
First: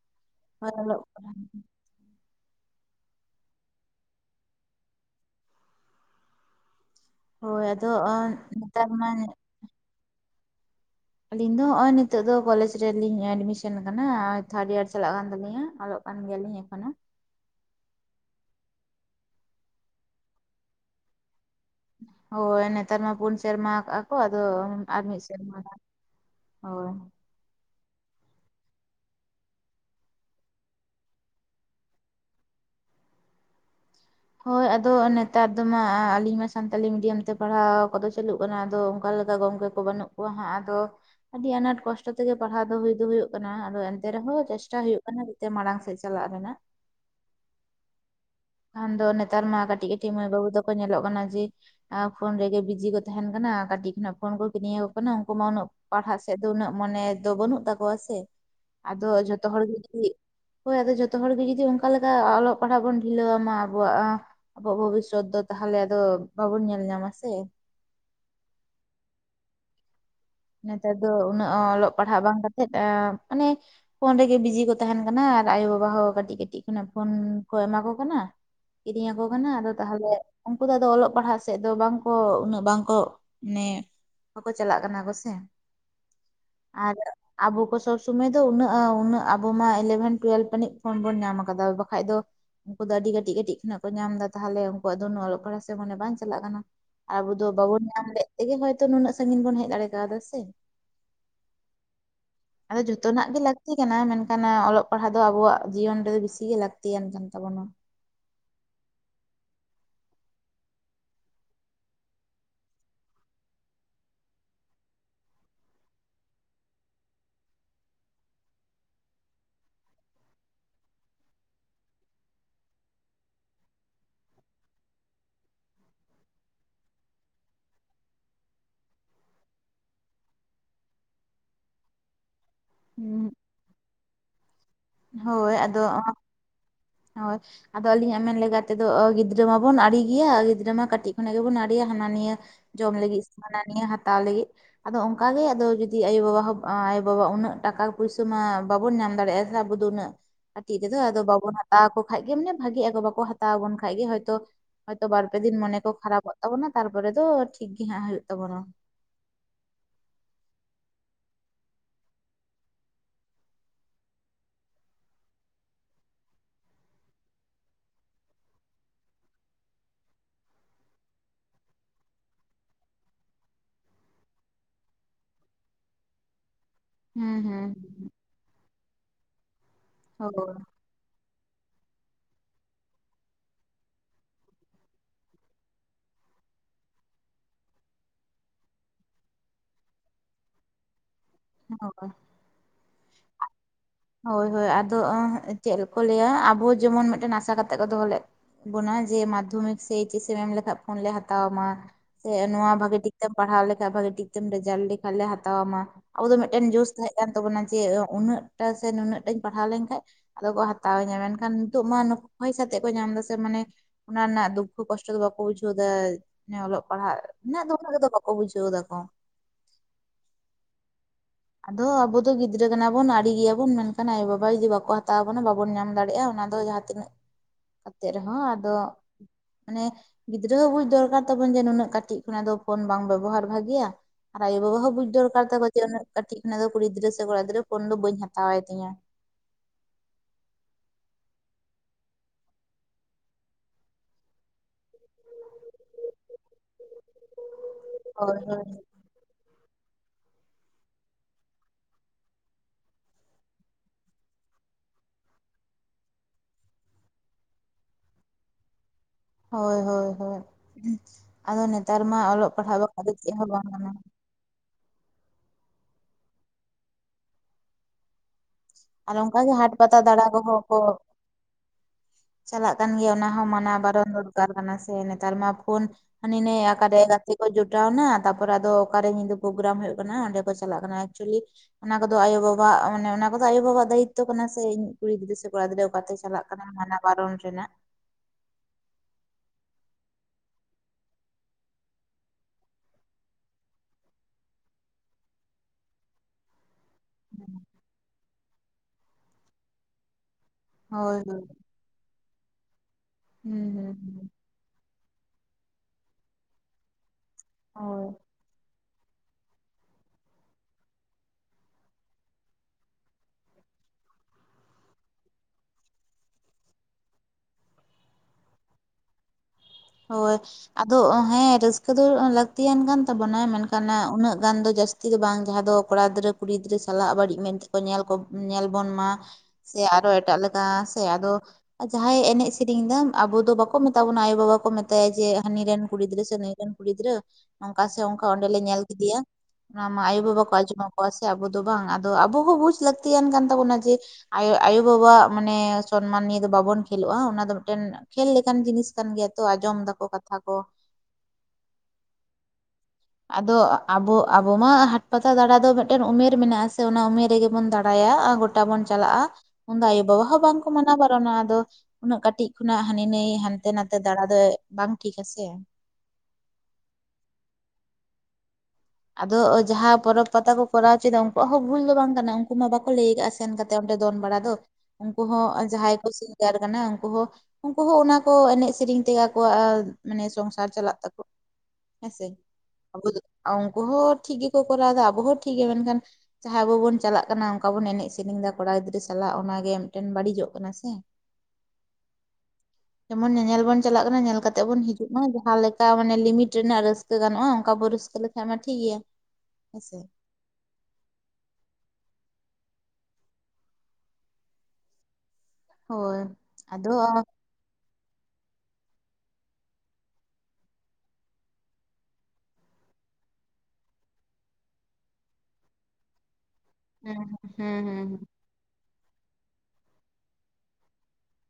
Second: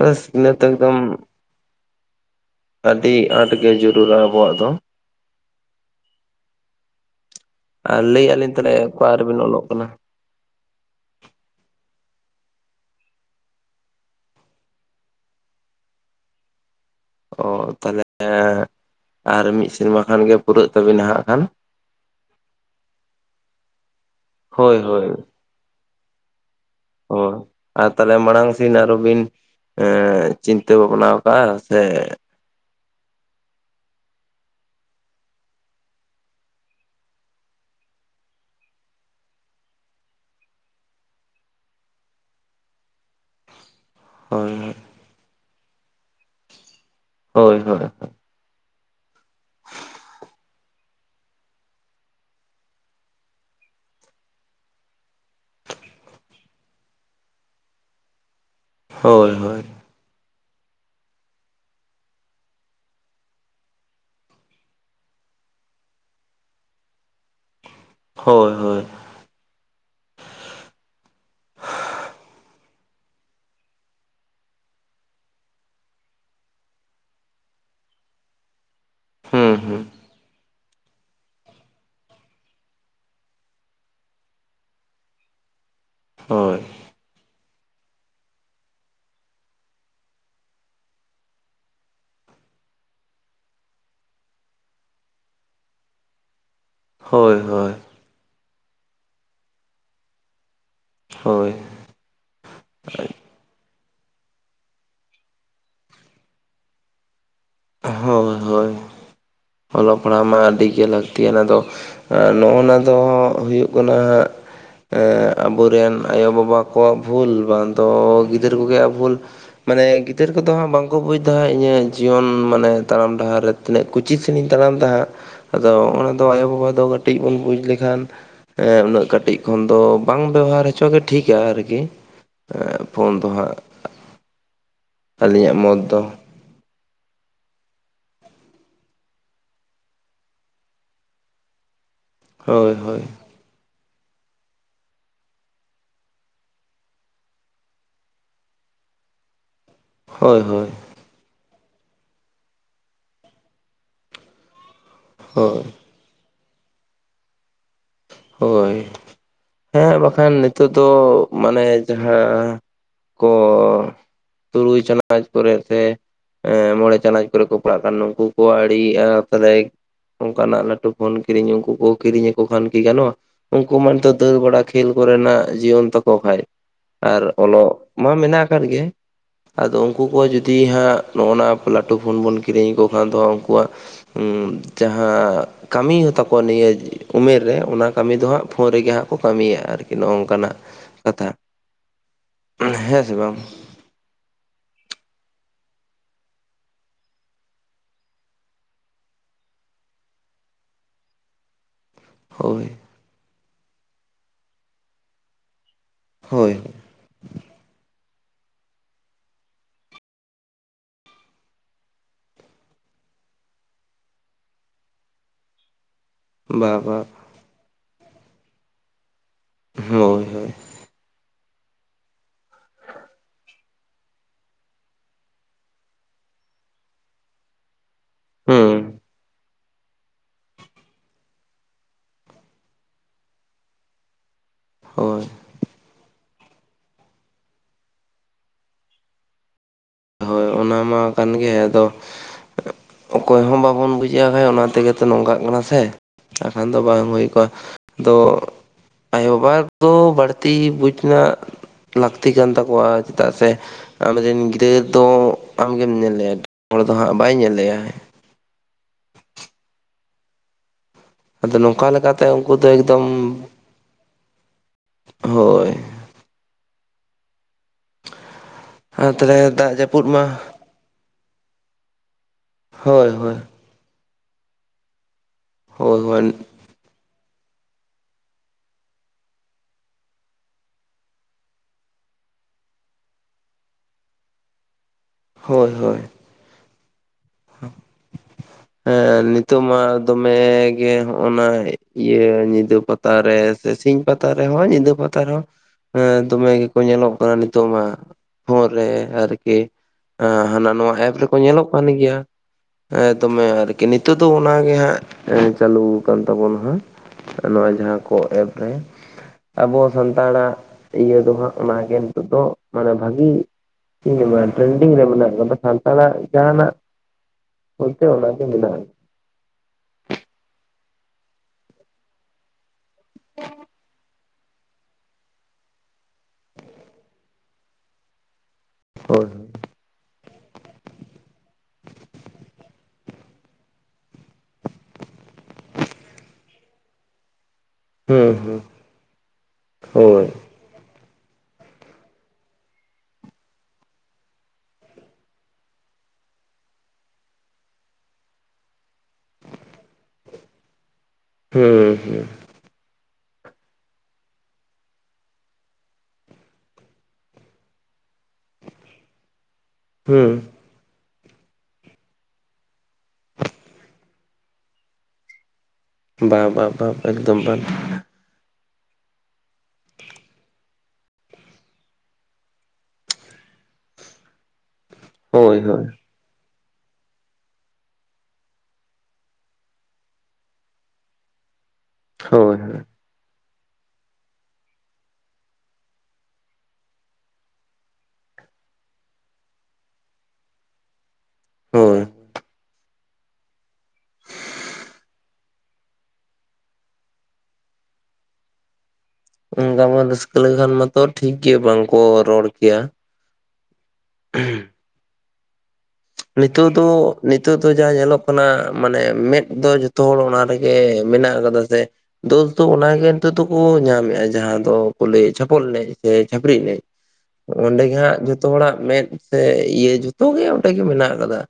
ᱚᱱᱮ ᱥᱤᱠᱷᱱᱟᱹᱛ ᱦᱳᱭ ᱮᱠᱫᱚᱢ ᱚᱞᱚᱜ ᱯᱟᱲᱦᱟᱜ ᱟᱹᱰᱤ ᱟᱸᱴ ᱜᱮ ᱡᱩᱨᱩᱨᱟ ᱟᱵᱚᱣᱟᱜ ᱫᱚ ᱾ ᱦᱳᱭ ᱟᱫᱚ ᱟᱨ ᱚᱸ ᱞᱟᱹᱭᱮᱜᱼᱟ ᱞᱤᱧ ᱛᱟᱞᱦᱮ ᱱᱮᱛᱟᱨ ᱢᱟ ᱚᱠᱟ ᱨᱮᱵᱤᱱ ᱚᱞᱚᱜ ᱠᱟᱱᱟ? ᱟᱹᱞᱤᱧ ᱫᱚ ᱦᱚᱸᱜᱼᱚᱭ ᱱᱤᱛᱚᱜ ᱫᱚ ᱠᱚᱞᱮᱡᱽ ᱨᱮᱞᱤᱧ ᱮᱰᱢᱤᱥᱮᱱ ᱠᱟᱱᱟ ᱟᱨ ᱛᱷᱟᱨᱰ ᱤᱭᱟᱨ ᱪᱟᱞᱟᱜ ᱠᱟᱱ ᱛᱟᱹᱞᱤᱧᱟ ᱚᱞᱚᱜ ᱠᱟᱱ ᱜᱮᱭᱟᱞᱤᱧ ᱮᱠᱷᱚᱱ ᱦᱚᱸ ᱾ ᱚ ᱛᱟᱦᱞᱮ [unintelligible] ᱟᱨᱦᱚ ᱢᱤᱫ ᱥᱮᱨᱢᱟ ᱠᱷᱟᱱ ᱜᱮ ᱯᱩᱨᱟᱹᱜ ᱛᱟᱹᱵᱤᱱᱟ ᱦᱟᱸᱜ ᱠᱷᱟᱱ? ᱦᱳᱭ ᱱᱮᱛᱟᱨ ᱢᱟ ᱯᱩᱱ ᱥᱮᱨᱢᱟ ᱠᱟᱜᱼᱟ ᱠᱚ ᱟᱫᱚ ᱦᱳᱭ ᱟᱨ ᱦᱳᱭ ᱢᱤᱫ ᱥᱮᱨᱢᱟ ᱜᱟᱱ ᱾ ᱦᱳᱭ ᱾ ᱦᱳ ᱟᱨ ᱛᱟᱦᱞᱮ ᱢᱟᱬᱟᱝ ᱥᱮᱱ ᱟᱨᱦᱚ ᱵᱤᱱ ᱮᱸ ᱪᱤᱱᱛᱟᱹ ᱵᱷᱟᱵᱽᱱᱟᱣ ᱠᱟᱜᱼᱟᱭ ᱥᱮ ᱦᱳᱭ ᱟᱫᱚ ᱱᱮᱛᱟᱨ ᱫᱚ ᱢᱟ ᱟᱹᱞᱤᱧ ᱢᱟ ᱥᱟᱱᱛᱟᱞᱤ ᱢᱤᱰᱤᱭᱟᱢ ᱛᱮ ᱯᱟᱲᱦᱟᱣ ᱠᱚᱫᱚ ᱪᱟᱹᱞᱩᱜ ᱠᱟᱱᱟ ᱟᱫᱚ ᱚᱱᱠᱟ ᱞᱮᱠᱟ ᱜᱚᱝᱠᱮ ᱛᱚ ᱵᱟᱹᱱᱩᱜ ᱠᱚᱣᱟ ᱦᱟᱸᱜ ᱟᱫᱚ ᱟᱹᱰᱤ ᱟᱱᱟᱴ ᱠᱚᱥᱴᱚ ᱛᱮᱜᱮ ᱯᱟᱲᱦᱟᱣ ᱫᱚ ᱦᱩᱭ ᱫᱚ ᱦᱩᱭᱩᱜ ᱠᱟᱱᱟ ᱟᱫᱚ ᱮᱱ ᱮᱱᱛᱮ ᱨᱮᱦᱚᱸ ᱦᱳᱭ ᱪᱮᱥᱴᱟ ᱦᱩᱭᱩᱜ ᱠᱟᱱᱟ ᱡᱟᱛᱮ ᱢᱟᱲᱟᱝ ᱥᱮᱫ ᱪᱟᱞᱟᱜ ᱨᱮᱱᱟᱜ ᱾ ᱦᱳᱭ ᱦᱚ ᱾ ᱠᱷᱟᱱ ᱫᱚ ᱱᱮᱛᱟᱨ ᱢᱟ ᱠᱟᱹᱴᱤᱡ ᱠᱟᱹᱴᱤᱡ ᱢᱟᱹᱭ ᱵᱟᱹᱵᱩ ᱛᱟᱠᱚ ᱧᱮᱞᱚᱜ ᱠᱟᱱᱟ ᱡᱮ ᱟᱨ ᱯᱷᱳᱱ ᱨᱮᱜᱮ ᱵᱤᱡᱤ ᱠᱚ ᱛᱟᱦᱮᱸᱱ ᱠᱟᱱᱟ ᱠᱟᱹᱴᱤᱡ ᱠᱷᱱᱟᱜ ᱯᱷᱳᱱ ᱠᱚ ᱠᱤᱨᱤᱧ ᱟᱠᱚ ᱠᱟᱱᱟ ᱾ ᱩᱱᱠᱩ ᱢᱟ ᱩᱱᱟᱹᱜ ᱯᱟᱲᱦᱟᱜ ᱥᱮᱫ ᱫᱚ ᱩᱱᱟᱹᱜ ᱢᱚᱱᱮ ᱫᱚ ᱵᱟᱹᱱᱩᱜ ᱛᱟᱠᱚᱣᱟ ᱥᱮ ᱟᱫᱚ ᱦᱳᱭ ᱡᱷᱚᱛᱚ ᱦᱳᱭ ᱦᱚᱲ ᱜᱮ ᱦᱳᱭ ᱟᱫᱚ ᱡᱷᱚᱛᱚ ᱦᱚᱲ ᱜᱮ ᱡᱩᱫᱤ ᱚᱱᱠᱟᱞᱮᱠᱟ ᱚᱞᱜ ᱯᱟᱲᱦᱟᱣ ᱵᱚᱱ ᱦᱤᱞᱟᱹᱣ ᱟᱢᱟ ᱟᱵᱚᱣᱟᱜ ᱟᱵᱚᱣᱟᱜ ᱵᱷᱚᱵᱤᱥᱚᱛ ᱫᱚ ᱛᱟᱦᱞᱮ ᱟᱫᱚ ᱵᱟᱵᱚᱱ ᱧᱮᱞ ᱧᱟᱢᱟ ᱥᱮ ᱾ ᱦᱳᱭ ᱦᱳᱭ ᱾ ᱱᱮᱛᱟᱨ ᱫᱚ ᱩᱱᱟᱹᱜ ᱚᱞᱚᱜ ᱯᱟᱲᱦᱟᱜ ᱵᱟᱝ ᱠᱟᱛᱮᱜ ᱢᱟᱱᱮ ᱯᱷᱳᱱ ᱨᱮᱜᱮ ᱵᱤᱡᱤ ᱠᱚ ᱛᱟᱦᱮᱱ ᱠᱟᱱᱟ ᱟᱨ ᱟᱭᱳ ᱵᱟᱵᱟ ᱦᱚᱸ ᱠᱟᱹᱴᱤᱡ ᱠᱟᱹᱴᱤᱡ ᱠᱷᱚᱱᱟᱜ ᱯᱷᱳᱱ ᱠᱚ ᱮᱢᱟᱠᱚ ᱠᱟᱱᱟ᱾ ᱠᱤᱨᱤᱧᱟ ᱠᱚ ᱠᱟᱱᱟ ᱦᱩᱸ ᱟᱫᱚ ᱦᱩᱸ ᱛᱟᱦᱚᱞᱮ ᱩᱱᱠᱩ ᱫᱚ ᱟᱫᱚ ᱚᱞᱚᱜ ᱯᱟᱲᱦᱟᱜ ᱥᱮᱫ ᱫᱚ ᱵᱟᱝᱠᱚ ᱩᱱᱟᱹᱜ ᱵᱟᱝᱠᱚ ᱢᱟᱱᱮ ᱵᱟᱠᱚ ᱪᱟᱞᱟᱜ ᱠᱟᱱᱟ ᱠᱚ᱾ ᱮᱸ ᱦᱳᱭ ᱟᱨ ᱟᱵᱚ ᱠᱚ ᱥᱚᱵᱽ ᱥᱚᱢᱚᱭ ᱫᱚ ᱩᱱᱟᱹᱜ ᱩᱱᱟᱹᱜ ᱟᱵᱚ ᱢᱟ ᱤᱞᱮᱵᱷᱮᱱ ᱴᱩᱭᱮᱞᱵᱷ ᱢᱟᱹᱱᱤᱡ ᱯᱷᱳᱱ ᱵᱚᱱ ᱧᱟᱢ ᱟᱠᱟᱫᱟ ᱵᱟᱠᱷᱟᱡ ᱫᱚ ᱩᱱᱠᱩ ᱫᱚ ᱟᱹᱰᱤ ᱠᱟᱹᱴᱤᱡ ᱠᱟᱹᱴᱤᱡ ᱠᱷᱚᱱᱟᱜ ᱠᱚ ᱧᱟᱢ ᱮᱫᱟ ᱛᱟᱦᱚᱞᱮ ᱩᱱᱠᱩᱣᱟᱜ ᱫᱚ ᱩᱱᱟᱹᱜ ᱚᱞᱚᱜ ᱯᱟᱲᱦᱟᱜ ᱥᱮ ᱢᱟᱱᱮ ᱵᱟᱝ ᱪᱟᱞᱟᱜ ᱠᱟᱱᱟ᱾ ᱟᱵᱚ ᱦᱳᱭ ᱫᱚ ᱦᱳᱭ ᱵᱟᱵᱚᱱ ᱧᱟᱢ ᱞᱮ ᱛᱮᱜᱮ ᱦᱚᱭᱛᱚ ᱱᱩᱱᱟᱹᱜ ᱥᱟᱺᱜᱤᱧ ᱵᱚᱱ ᱦᱮᱡ ᱫᱟᱲᱮ ᱠᱟᱣᱫᱟ ᱥᱮ᱾ ᱦᱳᱭ ᱟᱫᱚ ᱡᱷᱚᱛᱚᱱᱟᱜ ᱜᱮ ᱞᱟᱹᱠᱛᱤ ᱠᱟᱱᱟ ᱢᱮᱱᱠᱷᱟᱱ ᱚᱞᱚᱜ ᱯᱟᱲᱦᱟᱜ ᱫᱚ ᱟᱵᱚᱣᱟᱜ ᱡᱤᱭᱚᱱ ᱨᱮ ᱵᱤᱥᱤ ᱜᱮ ᱞᱟᱹᱠᱛᱤᱭᱟᱱ ᱠᱟᱱ ᱛᱟᱵᱚᱱᱟ᱾ ᱦᱳᱭ ᱦᱳᱭ ᱚᱞᱚᱜ ᱯᱟᱲᱦᱟᱣ ᱢᱟ ᱟᱹᱰᱤᱜᱮ ᱞᱟᱹᱠᱛᱤᱭᱟ ᱚᱱᱟ ᱫᱚ ᱟᱨ ᱱᱚᱜᱼᱚ ᱱᱟ ᱫᱚ ᱦᱟᱜ ᱦᱩᱭᱩᱜ ᱠᱟᱱᱟᱜᱴ ᱦᱟᱜ ᱦᱚᱭ ᱟᱵᱚᱨᱮᱱ ᱟᱭᱳᱼᱵᱟᱵᱟ ᱠᱚᱣᱟᱜ ᱵᱷᱩᱞ ᱵᱟᱝ ᱫᱚ ᱜᱤᱫᱽᱟᱹᱨ ᱠᱚᱜᱮᱭᱟᱜ ᱵᱷᱩᱞ᱾ ᱢᱟᱱᱮ ᱜᱤᱫᱟᱹᱨ ᱠᱚᱫᱚ ᱦᱟᱜ ᱵᱟᱝᱠᱚ ᱵᱩᱡᱽ ᱫᱟ ᱦᱟᱜ ᱤᱧᱟᱹᱜ ᱡᱤᱭᱚᱱ ᱢᱟᱱᱮ ᱛᱟᱲᱟᱢ ᱰᱟᱦᱟᱨ ᱨᱮ ᱛᱤᱱᱟᱹᱜ ᱠᱩᱪᱤᱛ ᱥᱮᱱᱤᱧ ᱛᱟᱲᱟᱢ ᱫᱟ ᱾ ᱟᱫᱚ ᱚᱱᱟ ᱫᱚ ᱟᱭᱳᱼᱵᱟᱵᱟ ᱫᱚ ᱠᱟᱹᱴᱤᱡ ᱵᱚᱱ ᱵᱩᱡᱽ ᱞᱮᱠᱷᱟᱱ᱾ ᱦᱮᱸ ᱩᱱᱟᱹᱜ ᱠᱟᱹᱴᱤᱡ ᱠᱷᱚᱱ ᱫᱚ ᱵᱟᱝ ᱵᱮᱵᱚᱦᱟᱨ ᱦᱚᱪᱚ ᱜᱮ ᱴᱷᱤᱠᱟ ᱟᱨᱠᱤ᱾ ᱮᱸ ᱯᱷᱳᱱ ᱫᱚ ᱦᱟᱸᱜ᱾ ᱟᱹᱞᱤᱧᱟᱜ ᱦᱳᱭ ᱢᱚᱛ ᱟᱫᱚ ᱫᱚ ᱦᱳᱭ ᱟᱫᱚ ᱟᱹᱞᱤᱧᱟᱜ ᱢᱮᱱ ᱞᱮᱠᱟ ᱛᱮᱫᱚ ᱜᱤᱫᱽᱨᱟᱹ ᱢᱟᱵᱚᱱ ᱟᱹᱲᱤ ᱜᱮᱭᱟ, ᱜᱤᱫᱽᱨᱟᱹ ᱢᱟ ᱠᱟᱹᱴᱤᱡ ᱠᱷᱚᱱᱟᱜ ᱜᱮᱵᱚᱱ ᱟᱹᱲᱤ ᱦᱟᱱᱟ ᱱᱤᱭᱟᱹ ᱦᱳᱭ ᱡᱚᱢ ᱦᱳᱭ ᱞᱟᱹᱜᱤᱫ ᱥᱮ ᱦᱟᱱᱟ ᱱᱤᱭᱟᱹ ᱦᱟᱛᱟᱣ ᱞᱟᱹᱜᱤᱫ᱾ ᱟᱫᱚ ᱚᱱᱠᱟ ᱜᱮ ᱟᱫᱚ ᱡᱩᱫᱤ ᱟᱭᱳᱼᱵᱟᱵᱟ ᱟᱭᱳᱼᱵᱟᱵᱟ ᱩᱱᱟᱹᱜ ᱴᱟᱠᱟ ᱯᱩᱭᱥᱟ ᱢᱟ ᱵᱟᱵᱚᱱ ᱧᱟᱢ ᱫᱟᱲᱮᱭᱟᱜᱼᱟ᱾ ᱟᱵᱚ ᱫᱚ ᱩᱱᱟᱜ ᱦᱳᱭ ᱦᱳᱭ ᱠᱟᱹᱴᱤᱡ ᱨᱮ ᱟᱫᱚ ᱵᱟᱵᱚᱱ ᱦᱟᱛᱟᱣ ᱟᱠᱚ ᱠᱷᱟᱱᱡ ᱜᱮ ᱢᱟᱱᱮ ᱵᱷᱟᱜᱤᱜᱼᱟᱠᱚ ᱵᱟᱠᱚ ᱦᱟᱛᱟᱣ ᱟᱵᱚᱱ ᱠᱷᱟᱱᱡ ᱜᱮ ᱦᱳᱭᱛᱳ ᱦᱳᱭᱛᱚ ᱵᱟᱨ ᱯᱮ ᱫᱤᱱ ᱦᱳᱭ ᱢᱚᱱᱮ ᱠᱚ ᱠᱷᱟᱨᱟᱯᱚᱜ ᱛᱟᱵᱚᱱᱟ ᱛᱟᱨᱯᱚᱨᱮ ᱫᱚ ᱴᱷᱤᱠ ᱜᱮ ᱦᱟᱸᱜ ᱦᱩᱭᱩᱜ ᱛᱟᱵᱚᱱᱟ ᱦᱳᱭ ᱦᱮᱸ ᱵᱟᱠᱷᱟᱱ ᱱᱤᱛᱚᱜ ᱫᱚ ᱢᱟᱱᱮ ᱡᱟᱦᱟᱸ ᱠᱚ ᱛᱩᱨᱩᱭ ᱪᱟᱱᱟᱪ ᱠᱚᱨᱮ ᱥᱮ ᱮ ᱢᱚᱬᱮ ᱪᱟᱱᱟᱪ ᱠᱚᱨᱮ ᱠᱚ ᱯᱟᱲᱟᱜ ᱠᱟᱱ ᱱᱩᱝᱠᱩ ᱠᱚ ᱟᱹᱰᱤ ᱟ [inaudible] ᱚᱱᱠᱟᱱᱟᱜ ᱞᱟᱹᱴᱩ ᱯᱷᱳᱱ ᱠᱤᱨᱤᱧ ᱩᱱᱠᱩ ᱠᱚ ᱠᱤᱨᱤᱧ ᱟᱠᱚ ᱠᱷᱟᱱ ᱜᱟᱱᱚᱜᱼᱟ ᱩᱱᱠᱩ ᱢᱟ ᱱᱤᱛᱚᱜ ᱫᱟᱹᱲ ᱵᱟᱲᱟ ᱠᱷᱮᱞ ᱠᱚᱨᱮᱱᱟᱜ ᱡᱤᱭᱚᱱ ᱛᱟᱠᱚ ᱵᱷᱟᱭ᱾ ᱟᱨ ᱦᱩᱸ ᱦᱩᱸ ᱚᱞᱚᱜ ᱢᱟ ᱢᱮᱱᱟᱜ ᱟᱠᱟᱫ ᱜᱮ ᱟᱫᱚ ᱩᱱᱠᱩ ᱠᱚ ᱦᱳᱭ ᱡᱩᱫᱤ ᱦᱟᱸᱜ ᱱᱚᱜᱼᱱᱟ ᱞᱟᱹᱴᱩ ᱯᱷᱳᱱ ᱵᱚᱱ ᱠᱤᱨᱤᱧ ᱟᱠᱚ ᱠᱷᱟᱱ ᱫᱚ ᱩᱱᱠᱩᱣᱟᱜ ᱡᱟᱦᱟᱸ ᱠᱟᱹᱢᱤᱭᱟ. ᱛᱟᱠᱚ ᱱᱤᱭᱟᱹ ᱩᱢᱮᱨ ᱨᱮ᱾ ᱚᱱᱟ ᱠᱟᱹᱢᱤ ᱫᱚ ᱦᱟᱸᱜ ᱯᱷᱳᱱ ᱨᱮᱜᱮ ᱦᱟᱸᱜ ᱠᱚ ᱠᱟᱹᱢᱤᱭᱟ ᱟᱨᱠᱤ ᱱᱚᱜᱝᱠᱟᱱᱟᱜ ᱠᱟᱛᱷᱟ᱾ [unintelligible] ᱦᱮᱸ ᱥᱮ ᱵᱟᱝ ᱦᱳᱭ ᱦᱳᱭ ᱟᱫᱚ ᱪᱮᱫ ᱠᱚ ᱞᱟᱹᱭᱟ ᱟᱵᱚ ᱡᱮᱢᱚᱱ ᱢᱤᱫᱴᱮᱱ ᱟᱥᱟ ᱠᱟᱛᱮᱫ ᱠᱚ ᱫᱚᱦᱚ ᱞᱮᱫ ᱵᱱᱟ ᱡᱮ ᱢᱟᱫᱽᱫᱷᱚᱢᱤᱠ ᱥᱮ ᱮᱭᱤᱪ ᱮᱥ ᱮᱢ ᱞᱮᱠᱟᱱᱡ ᱯᱷᱳᱱ ᱞᱮ ᱦᱟᱛᱟᱣ ᱟᱢᱟ᱾ ᱥᱮ ᱦᱳᱭ ᱱᱚᱶᱟ ᱵᱷᱟᱜᱤ ᱴᱷᱤᱠ ᱛᱮᱢ ᱯᱟᱲᱦᱟᱣ ᱞᱮᱠᱷᱟᱡ ᱵᱷᱟᱜᱤ ᱴᱷᱤᱠ ᱛᱮᱢ ᱨᱮᱡᱟᱞᱴ ᱞᱮᱠᱷᱟᱡ ᱞᱮ ᱦᱟᱛᱣ ᱟᱢᱟ, ᱟᱵᱚ ᱦᱳᱭ ᱢᱤᱫᱴᱮᱱ ᱡᱳᱥ ᱛᱟᱦᱮᱸ ᱠᱟᱱ ᱛᱟᱵᱚᱱᱟ ᱡᱮ ᱩᱱᱟᱹᱜ ᱴᱟ ᱥᱮ ᱱᱩᱱᱟᱹᱜ ᱴᱟᱧ ᱯᱟᱲᱦᱟᱣ ᱞᱮᱱᱠᱷᱡ ᱟᱫᱚ ᱠᱚ ᱦᱟᱛᱟᱣ ᱤᱧᱟᱹ ᱢᱮᱱᱠᱷᱟᱱ ᱱᱤᱛᱚᱜ ᱢᱟ ᱱᱩᱠᱩ ᱯᱚᱭᱥᱟ ᱛᱮᱜ ᱠᱚ ᱧᱟᱢ ᱮᱫᱟᱟ ᱥᱮ, ᱢᱟᱱᱮ ᱚᱱᱟ ᱨᱮᱱᱟᱜ ᱫᱩᱠᱠᱷᱚ ᱠᱚᱥᱴᱚ ᱫᱚ ᱵᱟᱠᱚ ᱵᱩᱡᱷᱟᱹᱣ ᱮᱫᱟ᱾ ᱮ ᱵᱟ ᱚᱞᱚᱜ ᱵᱟ ᱯᱟᱲᱦᱟᱜ ᱢᱮᱱᱟᱜ ᱫᱚ ᱩᱫᱚ ᱵᱟᱠᱚ ᱵᱩᱡᱷᱟᱹᱣ ᱫᱟ ᱠᱚ᱾ ᱦᱳᱭ ᱦᱳᱭ᱾ ᱟᱫᱚ ᱟᱵᱚ ᱫᱚ ᱜᱤᱫᱽᱨᱟᱹ ᱠᱟᱱᱟ ᱵᱚᱱ ᱟᱲᱮ ᱜᱮᱭᱟᱵᱚᱱ ᱢᱮᱱᱠᱷᱟᱱ ᱟᱭᱳ ᱵᱟᱵᱟ ᱡᱩᱫᱤ ᱵᱟᱠᱚ ᱦᱟᱛᱟᱣ ᱟᱵᱚᱱᱟ ᱵᱟᱵᱚᱱ ᱧᱟᱢ ᱫᱟᱲᱮᱭᱟᱜᱼᱟ ᱚᱱᱟ ᱫᱚ ᱡᱟᱦᱟᱸ ᱛᱤᱱᱟᱹᱜ [unintelligible] ᱠᱟᱛᱮᱫ ᱨᱮᱦᱚᱸ ᱟᱫᱚ ᱦᱩᱸ ᱢᱟᱱᱮ ᱜᱤᱫᱽᱨᱟᱹ ᱦᱚᱸ ᱵᱩᱡ ᱫᱚᱨᱠᱟᱨ ᱛᱟᱵᱚᱱ ᱡᱮ ᱱᱩᱱᱟᱹᱜ ᱠᱟᱹᱴᱤᱡ ᱠᱷᱚᱱᱟᱜ ᱫᱚ ᱯᱷᱳᱱ ᱵᱟᱝ ᱵᱮᱵᱚᱦᱟᱨ ᱵᱷᱟᱜᱮᱭᱟ ᱟᱨ ᱟᱭᱳᱼᱵᱟᱵᱥ ᱦᱚᱸ ᱵᱩᱡᱽ ᱦᱳᱭ ᱫᱚᱨᱠᱟᱨ ᱛᱟᱠᱚ ᱡᱮ ᱩᱱᱟᱹᱜ ᱠᱟᱹᱴᱤᱡ ᱠᱷᱚᱱᱟᱜ ᱫᱚ ᱠᱩᱲᱤ ᱜᱤᱫᱽᱨᱟᱹ ᱥᱮ ᱠᱚᱲᱟ ᱜᱤᱫᱽᱨᱟᱹ ᱯᱷᱳᱱ ᱫᱚ ᱵᱟᱹᱧ ᱦᱟᱛᱟᱣᱟᱭ ᱛᱤᱧᱟᱹ᱾ ᱦᱳᱭ ᱚᱱᱟ ᱢᱟ ᱠᱟᱱ ᱜᱮ ᱟᱫᱚ ᱚᱠᱚᱭ ᱦᱚᱸ ᱵᱟᱵᱚᱱ ᱵᱩᱡᱷᱟᱹᱣ ᱦᱮᱸ ᱚᱱᱟ ᱛᱮᱜᱮ ᱛᱚ ᱱᱚᱝᱠᱟᱜ ᱠᱟᱱᱟ ᱥᱮ ᱮᱠᱷᱟᱱ ᱫᱚ ᱵᱟᱝ ᱦᱩᱭ ᱠᱚᱜᱼᱟ ᱫᱚ ᱦᱳᱭ ᱦᱳᱭ ᱟᱭᱳ ᱵᱟᱵᱟ ᱫᱚ ᱵᱟᱹᱲᱛᱤ ᱵᱩᱡᱽ ᱮᱱᱟᱜ ᱞᱟᱹᱠᱛᱤ ᱠᱟᱱ ᱛᱟᱠᱚᱣᱟ ᱪᱮᱫᱟᱜ ᱥᱮ ᱟᱢᱨᱮᱱ ᱜᱤᱫᱽᱟᱹᱨ ᱛᱚ ᱟᱢᱜᱮᱢ ᱧᱮᱞᱮᱼᱟ ᱦᱚᱲ ᱫᱚ ᱦᱟᱸᱜ ᱵᱟᱭ ᱧᱮᱞᱮ ᱭᱟ ᱦᱳᱭ ᱦᱳᱭ ᱦᱳᱭ ᱟᱫᱚ ᱱᱚᱝᱠᱟ ᱱᱮᱛᱟᱨ ᱢᱟ ᱞᱮᱠᱟᱛᱮ ᱚᱞᱚᱜ ᱩᱱᱠᱩ ᱯᱟᱲᱦᱟᱜ ᱮᱠᱫᱚᱢ ᱵᱟᱠᱷᱟᱱ ᱫᱚ ᱪᱮᱫ ᱦᱚᱸ ᱵᱟᱝ ᱠᱟᱱᱟ᱾ ᱦᱳᱭ᱾ ᱟᱨ ᱚᱱᱠᱟ ᱛᱟᱦᱞᱮ ᱜᱮ ᱦᱟᱴ ᱫᱟᱜ ᱯᱟᱛᱟ ᱡᱟᱹᱯᱩᱫ ᱢᱟ ᱫᱟᱬᱟ ᱠᱚᱦᱚᱸ ᱠᱚ ᱪᱟᱞᱟᱜ ᱠᱟᱱ ᱦᱳᱭ ᱜᱮᱭᱟ ᱚᱱᱟ ᱦᱳᱭ ᱦᱚᱸ ᱢᱟᱱᱟ ᱵᱟᱨᱚᱱ ᱫᱚᱨᱠᱟᱨ ᱠᱟᱱᱟ ᱥᱮ ᱱᱮᱛᱟᱨ ᱢᱟ ᱯᱚᱱ, ᱦᱳᱭ ᱦᱳᱭ ᱦᱟᱱᱤ ᱱᱮᱭᱟ ᱟᱠᱟᱨᱮ ᱜᱟᱛᱮ ᱠᱚ ᱡᱚᱴᱟᱣᱱᱟ, ᱛᱟᱨᱯᱚᱨᱮ ᱟᱫᱚ ᱚᱠᱟᱨᱮ ᱧᱤᱫᱟᱹ ᱯᱨᱳᱜᱨᱟᱢ ᱦᱩᱭᱩᱜ ᱠᱟᱱᱟ ᱚᱸᱰᱮ ᱠᱚ ᱪᱟᱞᱟᱜ ᱠᱟᱱᱟ᱾ ᱮᱠᱪᱩᱭᱮᱞᱤ ᱚᱱᱟ ᱠᱚᱫᱚ ᱟᱭᱳ ᱵᱟᱵᱟᱣᱟᱜ ᱢᱟᱱᱮ ᱚᱱᱟ ᱠᱚ ᱟᱭᱳ-ᱵᱟᱵᱟᱣᱟᱜ ᱫᱟᱭᱤᱛᱚ ᱠᱟᱱᱟ ᱥᱮ ᱤᱧᱤᱡ ᱠᱩᱲᱤ ᱜᱤᱫᱽᱨᱟᱹ ᱥᱮ ᱠᱚᱲᱟ ᱦᱳᱭ ᱜᱤᱫᱽᱨᱟᱹ ᱦᱳᱭ ᱚᱠᱟᱛᱮ ᱪᱟᱞᱟᱜ ᱠᱟᱱᱟ ᱢᱟᱱᱟ ᱵᱟᱨᱚᱱ ᱨᱮᱱᱟᱜ [inaudible] ᱦᱮᱸ ᱱᱤᱛᱚᱜ ᱢᱟ ᱫᱚᱢᱮᱜ ᱜᱮ ᱦᱚᱜ-ᱱᱟ ᱤᱭᱟᱹ ᱧᱤᱫᱟᱹ ᱯᱟᱛ ᱛᱟ ᱨᱮ ᱥᱮ ᱥᱤᱧ ᱯᱟᱛᱟ ᱨᱮᱦᱚᱸ ᱧᱤᱫᱟᱹ ᱯᱟᱛᱟ ᱨᱮᱦᱚᱸ᱾ ᱫᱚᱢᱮ ᱜᱮ ᱠᱚ ᱧᱮᱞᱚᱜ ᱠᱟᱱᱟ ᱱᱤᱛᱚᱜ ᱢᱟ᱾ ᱯᱷᱳᱱ ᱨᱮ ᱟᱹᱨᱠᱤ, ᱟ ᱦᱟᱱᱟ ᱱᱚᱣᱟ ᱮᱯ ᱦᱳᱭ ᱨᱮᱠᱚ ᱦᱳᱭ ᱧᱮᱞᱚᱜ ᱠᱟᱱ ᱜᱮᱭᱟ ᱮᱸ ᱛᱚᱢᱮ ᱦᱩᱸ ᱟᱹᱨᱠᱤ ᱱᱤᱛᱚᱜ ᱫᱚ ᱦᱩᱸ ᱚᱱᱟ ᱜᱮ ᱦᱟᱸᱜ ᱪᱟᱞᱩ ᱠᱟᱱ ᱛᱟᱵᱚᱱᱟ ᱦᱟᱸᱜ ᱱᱚᱣᱟ ᱡᱟᱦᱟᱸ ᱦᱳᱭ ᱠᱚ ᱮᱯ ᱨᱮ ᱟᱵᱚ ᱥᱟᱱᱛᱟᱲᱟᱜ ᱤᱭᱟᱹ ᱫᱚ ᱦᱟᱸᱜ ᱚᱱᱟ ᱜᱮ ᱱᱤᱛᱚᱜ ᱫᱚ ᱢᱟᱱᱮ ᱵᱷᱟᱹᱜᱤ ᱤᱱᱟᱢᱟᱱ ᱴᱨᱮᱱᱰᱤᱝ ᱨᱮ ᱢᱮᱱᱟᱜ ᱟᱠᱟᱫᱟ ᱥᱟᱱᱛᱟᱲᱟᱜ ᱡᱟᱦᱟᱱᱟᱜ ᱩᱱᱛᱮ ᱚᱱᱟ ᱜᱮ ᱢᱮᱱᱟᱜ-ᱟ ᱦᱳᱭ, ᱟᱫᱚ ᱦᱮᱸ ᱨᱟᱹᱥᱠᱟᱹ ᱫᱚ ᱞᱟᱹᱠᱛᱤᱭᱟᱱ ᱠᱟᱱ ᱛᱟᱵᱚᱱᱟ ᱢᱮᱱᱠᱷᱟᱱ ᱚᱱᱮ ᱩᱱᱟᱹᱜ ᱜᱟᱱ ᱫᱚ ᱡᱟᱹᱥ ᱛᱤᱜᱮ ᱵᱟᱝ ᱡᱟᱦᱟᱸ ᱫᱚ ᱠᱚᱲᱟ ᱜᱤᱫᱽᱨᱟᱹ ᱠᱩᱲᱤ ᱜᱤᱫᱽᱨᱟᱹ ᱥᱟᱞᱟᱜ ᱵᱟᱹᱲᱤᱡ ᱢᱮᱫ ᱛᱮᱠᱚ ᱧᱮᱞ ᱠᱚ ᱧᱮᱞ ᱵᱚᱱ ᱢᱟ ᱦᱳᱭ ᱦᱩᱸ ᱥᱮ ᱟᱨᱚ ᱮᱴᱟᱜ ᱞᱮᱠᱟ, ᱥᱮ ᱟᱫᱚ ᱡᱟᱦᱟᱸᱭᱮ ᱮᱱᱮᱡ ᱥᱮᱨᱮᱸᱧ ᱮᱫᱟ ᱟᱵᱚ ᱫᱚ ᱵᱟᱠᱚ ᱢᱮᱛᱟ ᱵᱚᱱᱟ ᱟᱭᱳ-ᱵᱟᱵᱟ ᱠᱚ ᱢᱮᱛᱟᱭᱟ ᱡᱮ ᱦᱟᱹᱱᱤ ᱨᱮᱱ ᱠᱩᱲᱤ ᱜᱤᱫᱽᱨᱟᱹ ᱥᱮ ᱱᱟᱹᱭ ᱨᱮᱱ ᱠᱩᱲᱤ ᱜᱤᱫᱽᱨᱟᱹ ᱱᱚᱝᱠᱟ ᱥᱮ ᱚᱱᱠᱟ ᱚᱸᱰᱮ ᱞᱮ ᱦᱩᱸ ᱧᱮᱞ ᱠᱮᱫᱮᱭᱟ ᱚᱱᱟ ᱢᱟ ᱦᱳᱭ ᱟᱭᱳ-ᱵᱟᱵᱟ ᱠᱚ ᱟᱸᱡᱚᱢᱟ ᱠᱚᱣᱟ ᱥᱮ ᱟᱵᱚ ᱫᱚ ᱵᱟᱝ᱾ ᱟᱫᱚ ᱟᱵᱚ ᱦᱚᱸ ᱵᱩᱡ ᱞᱟᱹᱠᱛᱤᱭᱟᱱ ᱠᱟᱱ ᱛᱟᱵᱚᱱᱟ ᱡᱮ ᱟᱭᱳ ᱟᱭᱳ ᱵᱟᱵᱟᱣᱟᱜ ᱢᱟᱱᱮ ᱥᱚᱱᱢᱟᱱ ᱱᱤᱭᱮ ᱫᱚ ᱵᱟᱵᱚᱱ ᱠᱷᱮᱞᱳᱜ-ᱟ ᱚᱱᱟ ᱫᱚ ᱢᱤᱫᱴᱮᱱ ᱠᱷᱮᱞ ᱞᱮᱠᱟᱱ ᱡᱤᱱᱤᱥ ᱠᱟᱱ ᱜᱮᱭᱟ ᱛᱚ ᱟᱸᱡᱚᱢ ᱮᱫᱟᱠᱚ ᱠᱟᱛᱷᱟ ᱠᱚ ᱦᱩᱸᱻ ᱦᱩᱸ᱾ ᱟᱫᱚ ᱟᱵᱚ ᱟᱵᱚ ᱢᱟ ᱦᱟᱴ ᱯᱟᱟᱛᱟ ᱫᱟᱬᱟ ᱫᱚ ᱢᱤᱫᱴᱮᱱ ᱩᱢᱮᱨ ᱢᱮᱱᱟᱜ-ᱟ ᱥᱮ ᱚᱱᱟ ᱩᱢᱮᱨ ᱨᱮᱜᱮ ᱵᱚᱱ ᱫᱟᱬᱟᱭᱟ ᱜᱚᱴ ᱴᱟ ᱵᱚᱱ ᱪᱟᱞᱟᱜ-ᱟ᱾ ᱩᱱᱫᱚ ᱟᱭᱳ ᱵᱟᱵᱟ ᱦᱚᱸ ᱦᱩᱸ ᱵᱟᱝᱠᱚ ᱢᱟᱱᱟ ᱵᱟᱨᱚᱱᱟ ᱟᱫᱚ ᱩᱱᱟᱹᱜ ᱠᱟᱹᱴᱤᱡ ᱠᱷᱚᱱᱟᱜ ᱦᱟᱹᱱᱤ ᱱᱟᱹᱭ ᱦᱟᱱᱛᱮ ᱱᱟᱛᱮ ᱫᱟᱬᱟ ᱫᱚ ᱵᱟᱝ ᱴᱷᱤᱠ ᱟᱥᱮ ᱵᱟᱝ ᱵᱟ ᱵᱟ ᱰᱟ ᱮᱠᱫᱚᱢ ᱵᱟᱝ ᱟᱫᱚ ᱡᱟᱦᱟᱸ ᱯᱚᱨᱚᱵᱽ ᱯᱟᱛᱟ ᱠᱚ ᱠᱚᱨᱟᱣ ᱪᱚᱭᱮᱫᱟ ᱩᱱᱠᱩᱣᱟᱜ ᱦᱚᱸ ᱵᱷᱩᱞ ᱫᱚ ᱵᱟᱝ ᱠᱟᱱᱟ᱾ ᱩᱱᱠᱩ ᱢᱟ ᱵᱟᱠᱚ ᱞᱟᱹᱭ ᱟᱠᱟᱜ-ᱟ ᱥᱮᱱ ᱠᱟᱛᱮ ᱛᱮ ᱚᱸᱰᱮ ᱫᱚᱱ ᱵᱟᱲᱟ ᱫᱚ᱾ ᱩᱱᱠᱩ ᱦᱳᱭ ᱦᱚᱸ ᱦᱳᱭ ᱡᱟᱦᱟᱸᱭ ᱠᱚ ᱥᱤᱝᱜᱟᱨ ᱠᱟᱱᱟ ᱩᱱᱠᱩ ᱦᱚᱸ ᱩᱱᱠᱩ ᱦᱚᱸ ᱚᱱᱟ ᱠᱚ ᱮᱱᱮᱡ ᱥᱮᱨᱮᱸᱧ ᱛᱮᱜᱮ ᱟᱠᱚᱣᱟᱜ ᱢᱟᱱᱮ ᱥᱚᱝᱥᱟᱨ ᱪᱟᱞᱟᱜ ᱛᱟᱠᱚ ᱦᱮᱸᱥᱮ, ᱦᱳᱭ ᱦᱳᱭ ᱟᱵᱚ ᱫᱚ, ᱩᱱᱠᱩ ᱦᱚᱸ ᱴᱷᱤᱠ ᱜᱮᱠᱚ ᱠᱚᱨᱟᱣᱫᱟ ᱟᱵᱚ ᱦᱚᱸ ᱴᱷᱤᱠ ᱜᱮ ᱢᱮᱱᱠᱷᱟᱱ ᱡᱟᱦᱟᱸᱭ ᱟᱵᱚ ᱵᱚᱱ ᱪᱟᱞᱟᱜ ᱠᱟᱱᱟ ᱚᱱᱠᱟ ᱵᱚᱱ ᱮᱱᱮᱡ ᱥᱮᱨᱮᱸᱧ ᱫᱟ ᱠᱚᱲᱟ ᱜᱤᱫᱽᱨᱟᱹ ᱥᱟᱞᱟᱜ ᱚᱱᱟᱜᱮ ᱢᱤᱫᱴᱮᱱ ᱵᱟᱹᱲᱤᱡᱚᱜ ᱠᱟᱱᱟ ᱥᱮ ᱦᱳᱭ, ᱡᱮᱢᱚᱱ ᱧᱮᱧᱮᱞ ᱵᱚᱱ ᱪᱟᱞᱟᱜ ᱠᱟᱱᱟ ᱧᱮᱞ ᱠᱟᱛᱮᱜ ᱵᱚᱱ ᱦᱤᱡᱩᱜ ᱢᱟ᱾ ᱡᱟᱦᱟᱸ ᱞᱮᱠᱟ ᱢᱟᱱᱮ ᱞᱤᱢᱤᱴ ᱨᱮᱱᱟᱜ ᱨᱟᱹᱥᱠᱟᱹ ᱠᱟᱹ ᱜᱟᱱᱜ-ᱟ ᱚᱱᱠᱟ ᱵᱚ ᱨᱟᱹᱥᱟᱹ ᱞᱮᱠᱷᱟᱡ ᱢᱟ ᱴᱷᱤᱠ ᱜᱮᱭᱟ ᱚᱱᱠᱟ ᱦᱮᱸᱥᱮ ᱵᱚᱱ ᱨᱟᱹᱥᱠᱟᱹ ᱞᱮᱠᱷᱟᱱ ᱢᱟᱛᱚ ᱴᱷᱤᱠ ᱜᱮ ᱵᱟᱝᱠᱚ ᱨᱚᱲ ᱠᱮᱭᱟ [unintelligible] ᱦᱳᱭ ᱱᱤᱛᱚᱜ ᱫᱚ᱾ ᱟᱫᱚ ᱱᱤᱛᱚᱜ ᱫᱚ ᱡᱟᱦᱟᱸ ᱧᱮᱞᱚᱜ ᱠᱟᱱᱟ, ᱢᱟᱱᱮ ᱢᱮᱫ ᱫᱚ ᱡᱚᱛᱚ ᱦᱚᱲ ᱚᱱᱟ ᱨᱮᱜᱮ ᱢᱮᱱᱟᱜ ᱟᱠᱟᱫᱟ ᱥᱮ, ᱫᱳᱥ ᱫᱚ ᱚᱱᱟᱜᱮ ᱱᱤᱛᱚᱜ ᱫᱚᱠᱚ ᱧᱟᱢᱮᱫ-ᱟ᱾ ᱡᱟᱦᱟᱸ ᱫᱚ ᱠᱚ ᱞᱟᱹᱭᱮᱫ ᱪᱷᱟᱯᱚᱞ ᱮᱱᱮᱡ ᱥᱮ ᱪᱷᱟᱹᱯᱨᱤ ᱮᱱᱮᱡ᱾ ᱦᱩᱸ ᱚᱸᱰᱮ ᱦᱩᱸ ᱜᱮ ᱦᱟᱸᱜ ᱦᱩᱸ ᱡᱚᱛᱚ ᱦᱚᱲᱟᱜ ᱢᱮᱸᱫ ᱥᱮ ᱤᱭᱟᱹ ᱡᱚᱛᱚ ᱜᱮ ᱚᱸᱰᱮ ᱜᱮ ᱢᱮᱱᱟᱜ ᱟᱠᱟᱫᱟ᱾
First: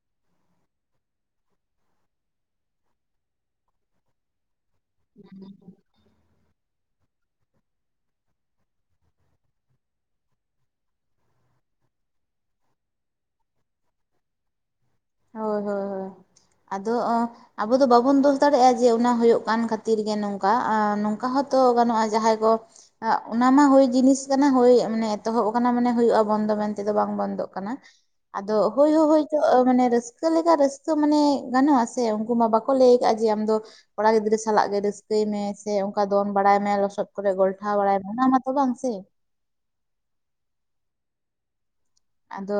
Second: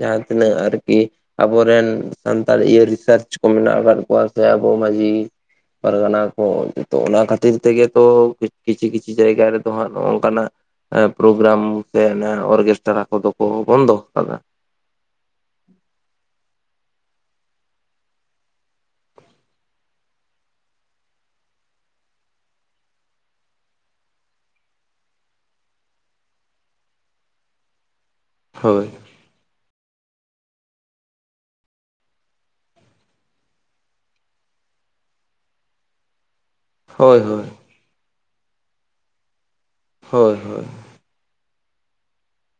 ᱡᱟᱦᱟᱸ ᱛᱤᱱᱟᱹᱜ ᱟᱹᱨᱠᱤ, ᱟᱵᱚᱨᱮᱱ ᱥᱟᱱᱛᱟᱲ ᱤᱭᱟᱹ ᱨᱤᱥᱟᱨᱪ ᱠᱚ ᱢᱮᱱᱟᱜ ᱟᱠᱟᱫ ᱠᱚᱣᱟ᱾ ᱥᱮ ᱟᱵᱚ ᱢᱟᱺᱡᱷᱤ ᱯᱟᱨᱜᱟᱱᱟ᱾ ᱦᱳᱭ ᱡᱷᱚᱛᱚ ᱚᱱᱟ ᱠᱷᱟᱹᱛᱤᱨ ᱛᱮᱜᱮ ᱛᱚ ᱠᱤᱪᱷᱤ ᱠᱤᱪᱷᱤ ᱡᱟᱭᱜᱟ ᱨᱮᱫᱚ ᱦᱟᱸᱜ ᱱᱚᱜ-ᱚ ᱱᱚᱝᱠᱟ ᱱᱟᱜ᱾ ᱯᱨᱳᱜᱨᱟᱢ ᱥᱮ ᱚᱨᱜᱮᱥᱴᱨᱟ ᱠᱚᱫᱚ ᱠᱚ ᱵᱚᱱᱫᱚ ᱟᱠᱟᱫᱟ᱾ ᱦᱳᱭ ᱦᱳᱭ ᱦᱳᱭ [inaudible] ᱟᱫᱚ ᱚᱸ ᱟᱵᱚ ᱫᱚ ᱵᱟᱵᱚᱱ ᱫᱳᱥ ᱫᱟᱲᱮᱭᱟᱜᱼᱟ ᱡᱮ ᱚᱱᱟ ᱦᱩᱭᱩᱜ ᱠᱟᱱ ᱠᱷᱟᱹᱛᱤᱨ ᱜᱮ ᱱᱚᱝᱠᱟ, ᱟᱸ ᱱᱚᱝᱠᱟ ᱦᱚᱸᱛᱚ ᱜᱟᱱᱚᱜᱼᱟ ᱡᱟᱦᱟᱸᱭ ᱠᱚ ᱚᱱᱟ ᱢᱟ ᱦᱳᱭ ᱡᱤᱱᱤᱥ ᱠᱟᱱᱟ ᱦᱳᱭ ᱢᱟᱱᱮ ᱮᱛᱚᱦᱚᱵ ᱟᱠᱟᱱᱟ ᱢᱟᱱᱮ ᱦᱩᱭᱩᱜᱼᱟ ᱵᱚᱱᱫᱚ ᱢᱮᱱᱛᱮᱫᱚ ᱵᱟᱝ ᱵᱚᱱᱫᱚᱜ ᱠᱟᱱᱟ᱾ ᱟᱫᱚ ᱦᱳᱭ ᱦᱚ ᱦᱳᱭ ᱠᱚ ᱢᱟᱱᱮ ᱨᱟᱹᱥ ᱨᱟᱹᱥᱠᱟᱹ ᱞᱮᱠᱟ ᱨᱟᱹᱥᱠᱟᱹ ᱢᱟᱱᱮ ᱜᱟᱱᱚᱜ-ᱟ ᱥᱮ, ᱩᱱᱠᱩ ᱢᱟ ᱵᱟᱠᱚ ᱞᱟᱹᱭ ᱟᱠᱟᱫᱼᱟ ᱡᱮ ᱟᱢᱫᱚ ᱠᱚᱲᱟ ᱜᱤᱫᱽᱨᱟᱹ ᱥᱟᱞᱟᱜ ᱜᱮ ᱨᱟᱹᱥᱠᱟᱹᱭ ᱢᱮ ᱥᱮ ᱚᱱᱠᱟ ᱫᱚᱱ ᱵᱟᱲᱟᱭ ᱢᱮ ᱞᱚᱥᱚᱫ ᱦᱳᱭ ᱠᱚᱨᱮ ᱦᱳᱭ ᱜᱚᱞᱴᱷᱟᱣ ᱵᱟᱲᱟᱭ ᱢᱮ ᱚᱱᱟ ᱢᱟᱛᱚ ᱵᱟᱝ ᱥᱮ᱾ ᱦᱳᱭ ᱦᱳᱭ᱾ ᱟᱫᱚ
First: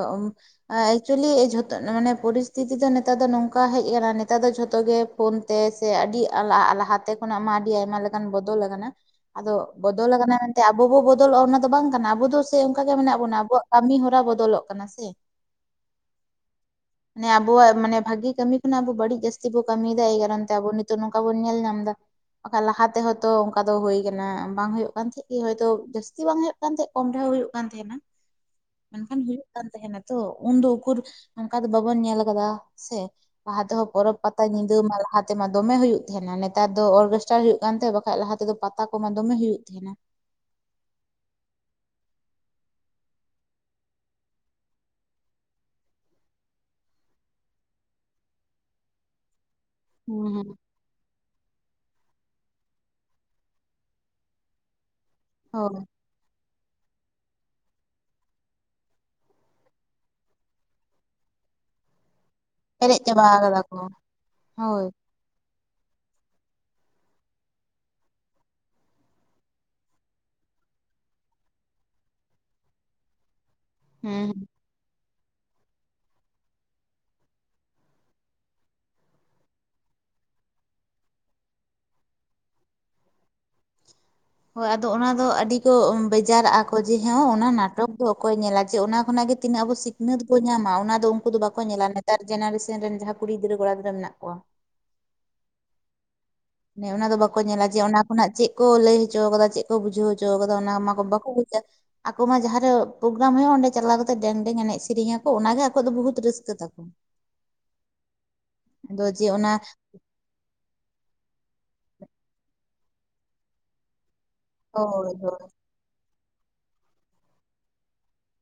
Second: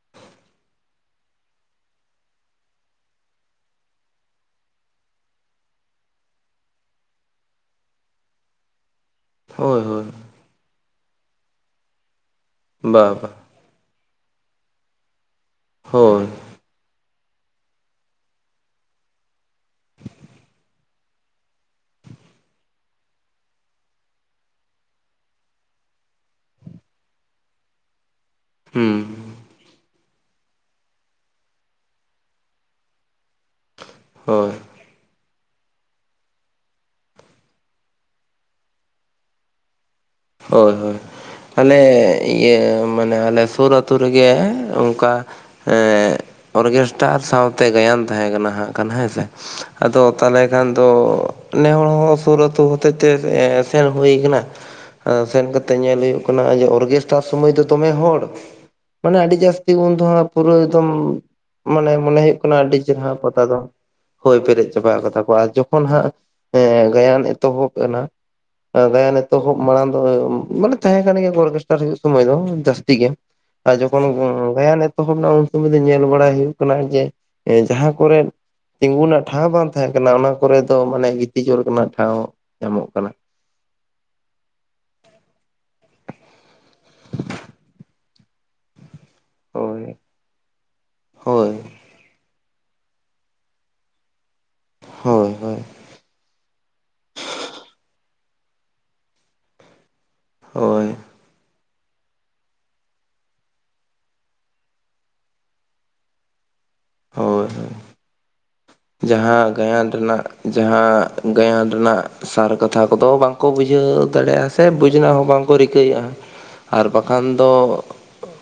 ᱮᱠᱪᱩᱭᱮᱞᱤ ᱡᱷᱚᱛᱚ ᱢᱟᱱᱮ ᱯᱚᱨᱤᱥᱛᱷᱤᱛᱤ ᱱᱮᱛᱟᱨ ᱫᱚ ᱱᱚᱝᱠᱟ ᱦᱮᱡ ᱟᱠᱟᱱᱟ ᱱᱮᱛᱟᱨ ᱫᱚ ᱡᱷᱚᱛᱚ ᱜᱮ ᱯᱷᱳᱱ ᱛᱮ ᱥᱮ ᱟᱹᱰᱤ ᱟᱞᱟ ᱞᱟᱦᱟᱛᱮ ᱠᱷᱚᱱᱟᱜ ᱢᱟ ᱟᱹᱰᱤ ᱟᱭᱢᱟ ᱞᱮᱠᱟᱱ ᱵᱚᱫᱚᱞ ᱟᱠᱟᱱᱟ᱾ ᱟᱫᱚ ᱦᱳᱭ ᱦᱳᱭ ᱵᱚᱫᱚᱞ ᱟᱠᱟᱱᱟ ᱢᱮᱱᱛᱮ ᱟᱵᱚ ᱵᱚ ᱵᱚᱫᱚᱞᱚᱜᱼᱟ, ᱚᱱᱟ ᱫᱚ ᱵᱟᱝ ᱠᱟᱱᱟ ᱟᱵᱚ ᱫᱚ ᱥᱮ ᱚᱱᱠᱟ ᱜᱮ ᱵᱟ ᱢᱮᱱᱟᱜ ᱵᱟ ᱵᱚᱱᱟ ᱟᱵᱚᱣᱟᱜ ᱠᱟᱹᱢᱤ ᱦᱚᱨᱟ ᱵᱚᱫᱚᱞᱚᱜ ᱠᱟᱱᱟ ᱥᱮ᱾ ᱦᱳᱭ᱾ ᱢᱟᱱᱮ ᱟᱵᱚᱣᱟᱜ ᱢᱟᱱᱮ ᱵᱷᱟᱜᱤ ᱠᱟᱹᱢᱤ ᱠᱷᱚᱱᱟᱜ ᱟᱵᱟ ᱵᱟᱹᱲᱤᱡ ᱡᱟᱹᱥᱛᱤ ᱵᱚᱱ ᱠᱟᱹᱢᱤᱭᱮᱫᱟ ᱮᱭ ᱠᱟᱨᱚᱱ ᱛᱮ ᱟᱵᱚ ᱱᱤᱛ ᱛᱚ ᱱᱚᱝᱠᱟ ᱵᱚᱱ ᱧᱮᱞ ᱧᱟᱢ ᱮᱫᱟ᱾ ᱵᱟᱠᱷᱟᱡ ᱞᱟᱦᱟ ᱛᱮᱦᱮ ᱛᱚ ᱚᱱᱠᱟ ᱫᱚ ᱦᱳᱭ ᱠᱟᱱᱟ᱾ ᱵᱟᱝ ᱦᱩᱭᱩᱜ ᱠᱟᱱ ᱛᱟᱦᱮᱸᱡ ᱠᱤ ᱦᱟᱭᱛᱳ ᱡᱟᱹᱥᱛᱤ ᱵᱟᱝ ᱦᱚᱭᱳᱜ ᱠᱟᱱᱛᱮᱡ ᱠᱚᱢ ᱨᱮᱦᱚᱸ ᱦᱩᱭᱩᱜ ᱠᱟᱱ ᱛᱟᱦᱮᱸᱱᱟ᱾ ᱦᱩᱸ ᱢᱮᱱᱠᱷᱟᱱ ᱦᱩᱭᱩᱜ ᱠᱟᱱ ᱛᱟᱦᱮᱱᱟ ᱛᱚ, ᱩᱱᱫᱚ ᱩᱠᱩᱨ ᱚᱱᱠᱟ ᱫᱚ ᱵᱟᱵᱚᱱ ᱧᱮᱞ ᱠᱟᱫᱟ ᱥᱮ, ᱞᱟᱦᱟ ᱛᱮᱦᱚᱸ ᱯᱚᱨᱚᱵᱽ ᱯᱟᱛᱟ ᱦᱳᱭ ᱧᱤᱫᱟᱹ ᱢᱟ ᱞᱟᱦᱟᱛ ᱛᱮ ᱢᱟ ᱫᱚᱢᱮ ᱦᱩᱭᱩᱜ ᱛᱟᱦᱮᱱᱟ, ᱱᱮᱛᱟᱨ ᱫᱚ ᱚᱨᱜᱮᱥᱴᱟᱨ ᱦᱩᱭᱩᱜ ᱠᱟᱱ ᱛᱟᱦᱮᱸ ᱵᱟᱠᱷᱟᱡ ᱞᱟᱦᱟ ᱛᱮᱫᱚ ᱯᱟᱛᱟ ᱠᱚᱢᱟ ᱫᱚᱢᱮ ᱦᱩᱭᱩᱜ ᱛᱟᱦᱮᱱᱟ᱾ ᱦᱳᱭ ᱦᱳᱭ᱾ ᱟᱞᱮ ᱤᱭᱟᱹ ᱢᱟᱱᱮ ᱟᱞᱮ ᱥᱳᱨ ᱟᱹᱛᱩ ᱨᱮᱜᱮᱻ ᱚᱱᱠᱟ, ᱮᱸᱜ ᱚᱨᱜᱮᱥᱴᱟᱨ ᱥᱟᱶᱛᱮ ᱜᱟᱭᱟᱱ ᱛᱟᱦᱮᱸ ᱠᱟᱱᱟ ᱦᱟᱸᱜ ᱠᱷᱟᱱ ᱦᱮᱸ ᱥᱮ, ᱟᱫᱚ ᱦᱩᱸ ᱛᱟᱦᱚᱞᱮ ᱦᱩᱸ ᱠᱷᱟᱱ ᱫᱚᱻ ᱱᱮ ᱦᱚᱲ ᱦᱚᱸ ᱥᱩᱨ ᱟᱹᱛᱩ ᱦᱚᱛᱮᱫ ᱛᱮ ᱥᱮᱱ ᱦᱩᱭ ᱠᱟᱱᱟ᱾ ᱥᱮᱱ ᱠᱟᱛᱮᱴᱮᱫ ᱦᱳᱭ ᱧᱮᱞ ᱦᱩᱭᱩᱜ ᱠᱟᱱᱟ ᱚᱨᱜᱮᱥᱴᱟᱨ ᱥᱚᱢᱚᱭ ᱫᱚ ᱫᱚᱢᱮ ᱦᱚᱲ, ᱢᱟᱱᱮ ᱟᱹᱰᱤ ᱡᱟᱹᱥᱛᱤ ᱩᱱ ᱫᱚ ᱦᱟᱸᱜ ᱯᱩᱨᱟᱹ ᱮᱠᱫᱚᱢ ᱢᱟᱱᱮ ᱢᱚᱱᱮ ᱦᱚᱭᱳᱜ ᱠᱟᱱᱟ ᱾ᱟᱹᱰᱤ ᱯᱮᱨᱮᱡ ᱪᱮᱨᱦᱟ ᱪᱟᱵᱟ ᱯᱚᱛᱛᱟ ᱫᱚ ᱟᱠᱟᱫᱟ ᱠᱚ ᱦᱳᱭ ᱯᱮᱨᱮᱡ ᱪᱟᱵᱟ ᱠᱟᱫᱟᱢ ᱠᱚ ᱟᱨ ᱡᱚᱠᱷᱚᱱ ᱦᱟᱸᱜ ᱮᱸ ᱜᱟᱭᱟᱱ ᱮᱛᱚᱦᱚᱵ ᱮᱱᱟ, ᱜᱟᱭᱟᱱ ᱮᱛᱚᱦᱚᱵ ᱢᱟᱲᱟᱝ ᱫᱚ ᱢᱟᱱᱮ ᱛᱟᱦᱮᱸ ᱠᱟᱱ ᱜᱮᱭᱟ ᱠᱚ ᱚᱨᱜᱮᱥᱴᱟᱨ ᱦᱚᱭᱳᱜ ᱥᱚᱢᱚᱭ ᱫᱚ ᱡᱟᱹᱥᱛᱤ ᱜᱮ, ᱟᱨ ᱡᱚᱠᱷᱚᱱ ᱦᱮᱸ ᱜᱟᱭᱟᱱ ᱮᱛᱚᱦᱚᱵ ᱮᱱᱟ ᱩᱱ ᱥᱚᱢᱚᱭ ᱫᱚ ᱧᱮᱞ ᱵᱟᱲᱟᱭ ᱦᱩᱭᱩᱜ ᱠᱟᱱᱟ ᱡᱮ ᱡᱟᱦᱟᱸ ᱠᱚᱨᱮᱜ ᱛᱤᱸᱜᱩ ᱨᱮᱱᱟᱜ ᱴᱷᱟᱶ ᱵᱟᱝ ᱛᱟᱦᱮᱸ ᱠᱟᱱᱟ ᱚᱱᱟ ᱠᱚᱨᱮ ᱫᱚ ᱢᱟᱱᱮ ᱜᱤᱛᱤᱡᱚᱜ ᱨᱮᱱᱟᱜ ᱴᱷᱟᱶ ᱧᱟᱢᱚᱜ ᱠᱟᱱᱟ᱾ ᱦᱳᱭ ᱟᱫᱚ ᱚᱱᱟ ᱫᱚ ᱟᱹᱰᱤ ᱠᱚ ᱵᱮᱡᱟᱨᱟᱜᱼᱟ ᱠᱚ ᱡᱮ ᱦᱮ ᱚᱱᱟ ᱱᱟᱴᱚᱠ ᱫᱚ ᱚᱠᱚᱭ ᱧᱮᱞᱟ ᱡᱮ ᱚᱱᱟ ᱚᱱᱟᱜᱮ ᱛᱤᱱᱟᱹᱜ ᱟᱵᱚ ᱦᱳᱭ ᱥᱤᱠᱷᱱᱟᱹᱛ ᱵᱚ ᱧᱟᱢᱟ ᱚᱱᱟ ᱫᱚ ᱩᱱᱠᱩ ᱫᱚ ᱦᱳᱭ ᱵᱟᱠᱚ ᱧᱮᱞᱟ ᱱᱮᱛᱟᱨ ᱡᱮᱱᱟᱨᱮᱥᱚᱱ ᱨᱮᱱ ᱡᱟᱦᱟᱸᱭ ᱠᱩᱲᱤ ᱜᱤᱫᱽᱨᱟᱹ ᱠᱚᱲᱟ ᱜᱤᱫᱽᱨᱟᱹ ᱢᱮᱱᱟᱜ ᱠᱚᱣᱟ᱾ ᱦᱳᱭ, ᱦᱳᱭ ᱮ ᱚᱱᱟ ᱫᱚ ᱵᱟᱠᱚ ᱧᱮᱞᱟ ᱡᱮ ᱚᱱᱟ ᱠᱷᱚᱱᱟᱜ ᱪᱮᱫ ᱠᱚ ᱞᱟᱹᱭ ᱦᱚᱪᱚ ᱟᱠᱟᱫᱟ ᱪᱮᱫ ᱵᱟᱠᱚ ᱵᱩᱡᱷᱟᱹᱣᱪᱚ ᱟᱠᱟᱫᱟ ᱦᱳᱭ ᱚᱱᱟ ᱠᱚ ᱵᱟᱠᱚ ᱵᱩᱡᱟ᱾ ᱟᱠᱚ ᱢᱟ ᱡᱟᱦᱟᱸᱨᱮ ᱯᱨᱳᱜᱨᱟᱢ ᱦᱩᱭᱩᱜᱳᱜᱼᱟ ᱚᱸᱰᱮ ᱪᱟᱞᱟᱣ ᱠᱟᱛᱮ ᱰᱮᱝ ᱰᱮᱝ ᱮᱱᱮᱡ ᱥᱮᱨᱮᱧ ᱟᱠᱚ ᱚᱱᱟᱜᱮ ᱟᱠᱚᱣᱟᱜ ᱫᱚ ᱵᱚᱦᱩᱛ ᱨᱟᱹᱥᱠᱟᱹ ᱛᱟᱠᱚ᱾ ᱦᱳᱭ ᱦᱳᱭ, ᱟᱫᱚ ᱡᱮ ᱡᱟᱦᱟᱸ ᱚᱱᱟ ᱜᱟᱭᱟᱱ ᱨᱮᱱᱟᱜ ᱡᱟᱦᱟᱸ ᱜᱟᱭᱟᱱ ᱨᱮᱱᱟᱜ ᱥᱟᱨ ᱠᱟᱛᱷᱟ ᱠᱚᱫᱚ ᱵᱟᱝᱠᱚ ᱵᱩᱡᱷᱟᱹᱣ ᱫᱟᱲᱮᱭᱟᱜᱼᱟ, ᱥᱮ ᱵᱩᱡᱽ ᱦᱳᱭ ᱨᱮᱱᱟᱜ ᱦᱚᱸ ᱦᱳᱭ ᱵᱟᱝᱠᱚ ᱨᱤᱠᱟᱹᱭᱮᱫᱼᱟ, ᱟᱨ ᱵᱟᱠᱷᱟᱱ ᱫᱚ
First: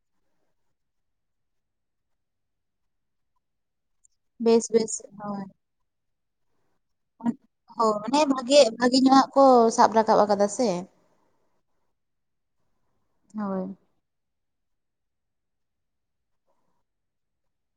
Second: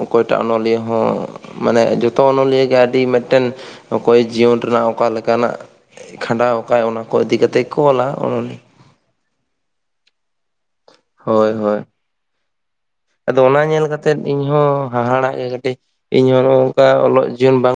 ᱚᱠᱚᱭᱴᱟᱜ ᱚᱱᱚᱞᱤᱭᱟᱹ ᱦᱚᱸ ᱢᱟᱱᱮ ᱡᱚᱛᱚ ᱚᱱᱚᱞᱤᱭᱟᱹ ᱜᱮ ᱟᱹᱰᱤ ᱢᱤᱫᱴᱮᱱ ᱚᱠᱚᱭ ᱡᱤᱭᱚᱱ ᱵᱮᱥ ᱨᱮᱱᱟᱜ ᱵᱮᱥ ᱚᱠᱟ ᱞᱮᱠᱟᱱᱟᱜ ᱠᱷᱟᱸᱰᱟᱣ ᱣᱟᱠᱟᱜᱼᱟᱭ ᱚᱱᱟ᱾ ᱠᱚ ᱤᱫᱤ ᱠᱟᱛᱮ ᱦᱚ ᱠᱚ ᱚᱞᱟ ᱚᱱᱮ ᱚᱱᱚᱞᱤᱭᱟᱹ ᱵᱷᱟᱜᱮ ᱵᱷᱟᱜᱮ ᱧᱚᱸᱜᱼᱟᱜ ᱠᱚ ᱥᱟᱵ ᱨᱟᱠᱟᱵ ᱟᱠᱟᱫᱟ ᱥᱮ᱾ ᱦᱳᱭ ᱦᱳᱭ ᱟᱫᱚ ᱚᱱᱟ ᱦᱳᱭ ᱧᱮᱞ ᱠᱟ ᱛᱮᱫ ᱤᱧ ᱦᱚᱸ ᱦᱟᱦᱟᱲᱟᱜ ᱜᱮ ᱠᱟᱹᱴᱤᱡ ᱤᱧ ᱦᱚᱸ ᱱᱚᱜᱼᱚ ᱱᱚᱝᱠᱟ ᱚᱞᱚᱜ ᱡᱤᱭᱚᱱ ᱵᱟᱝ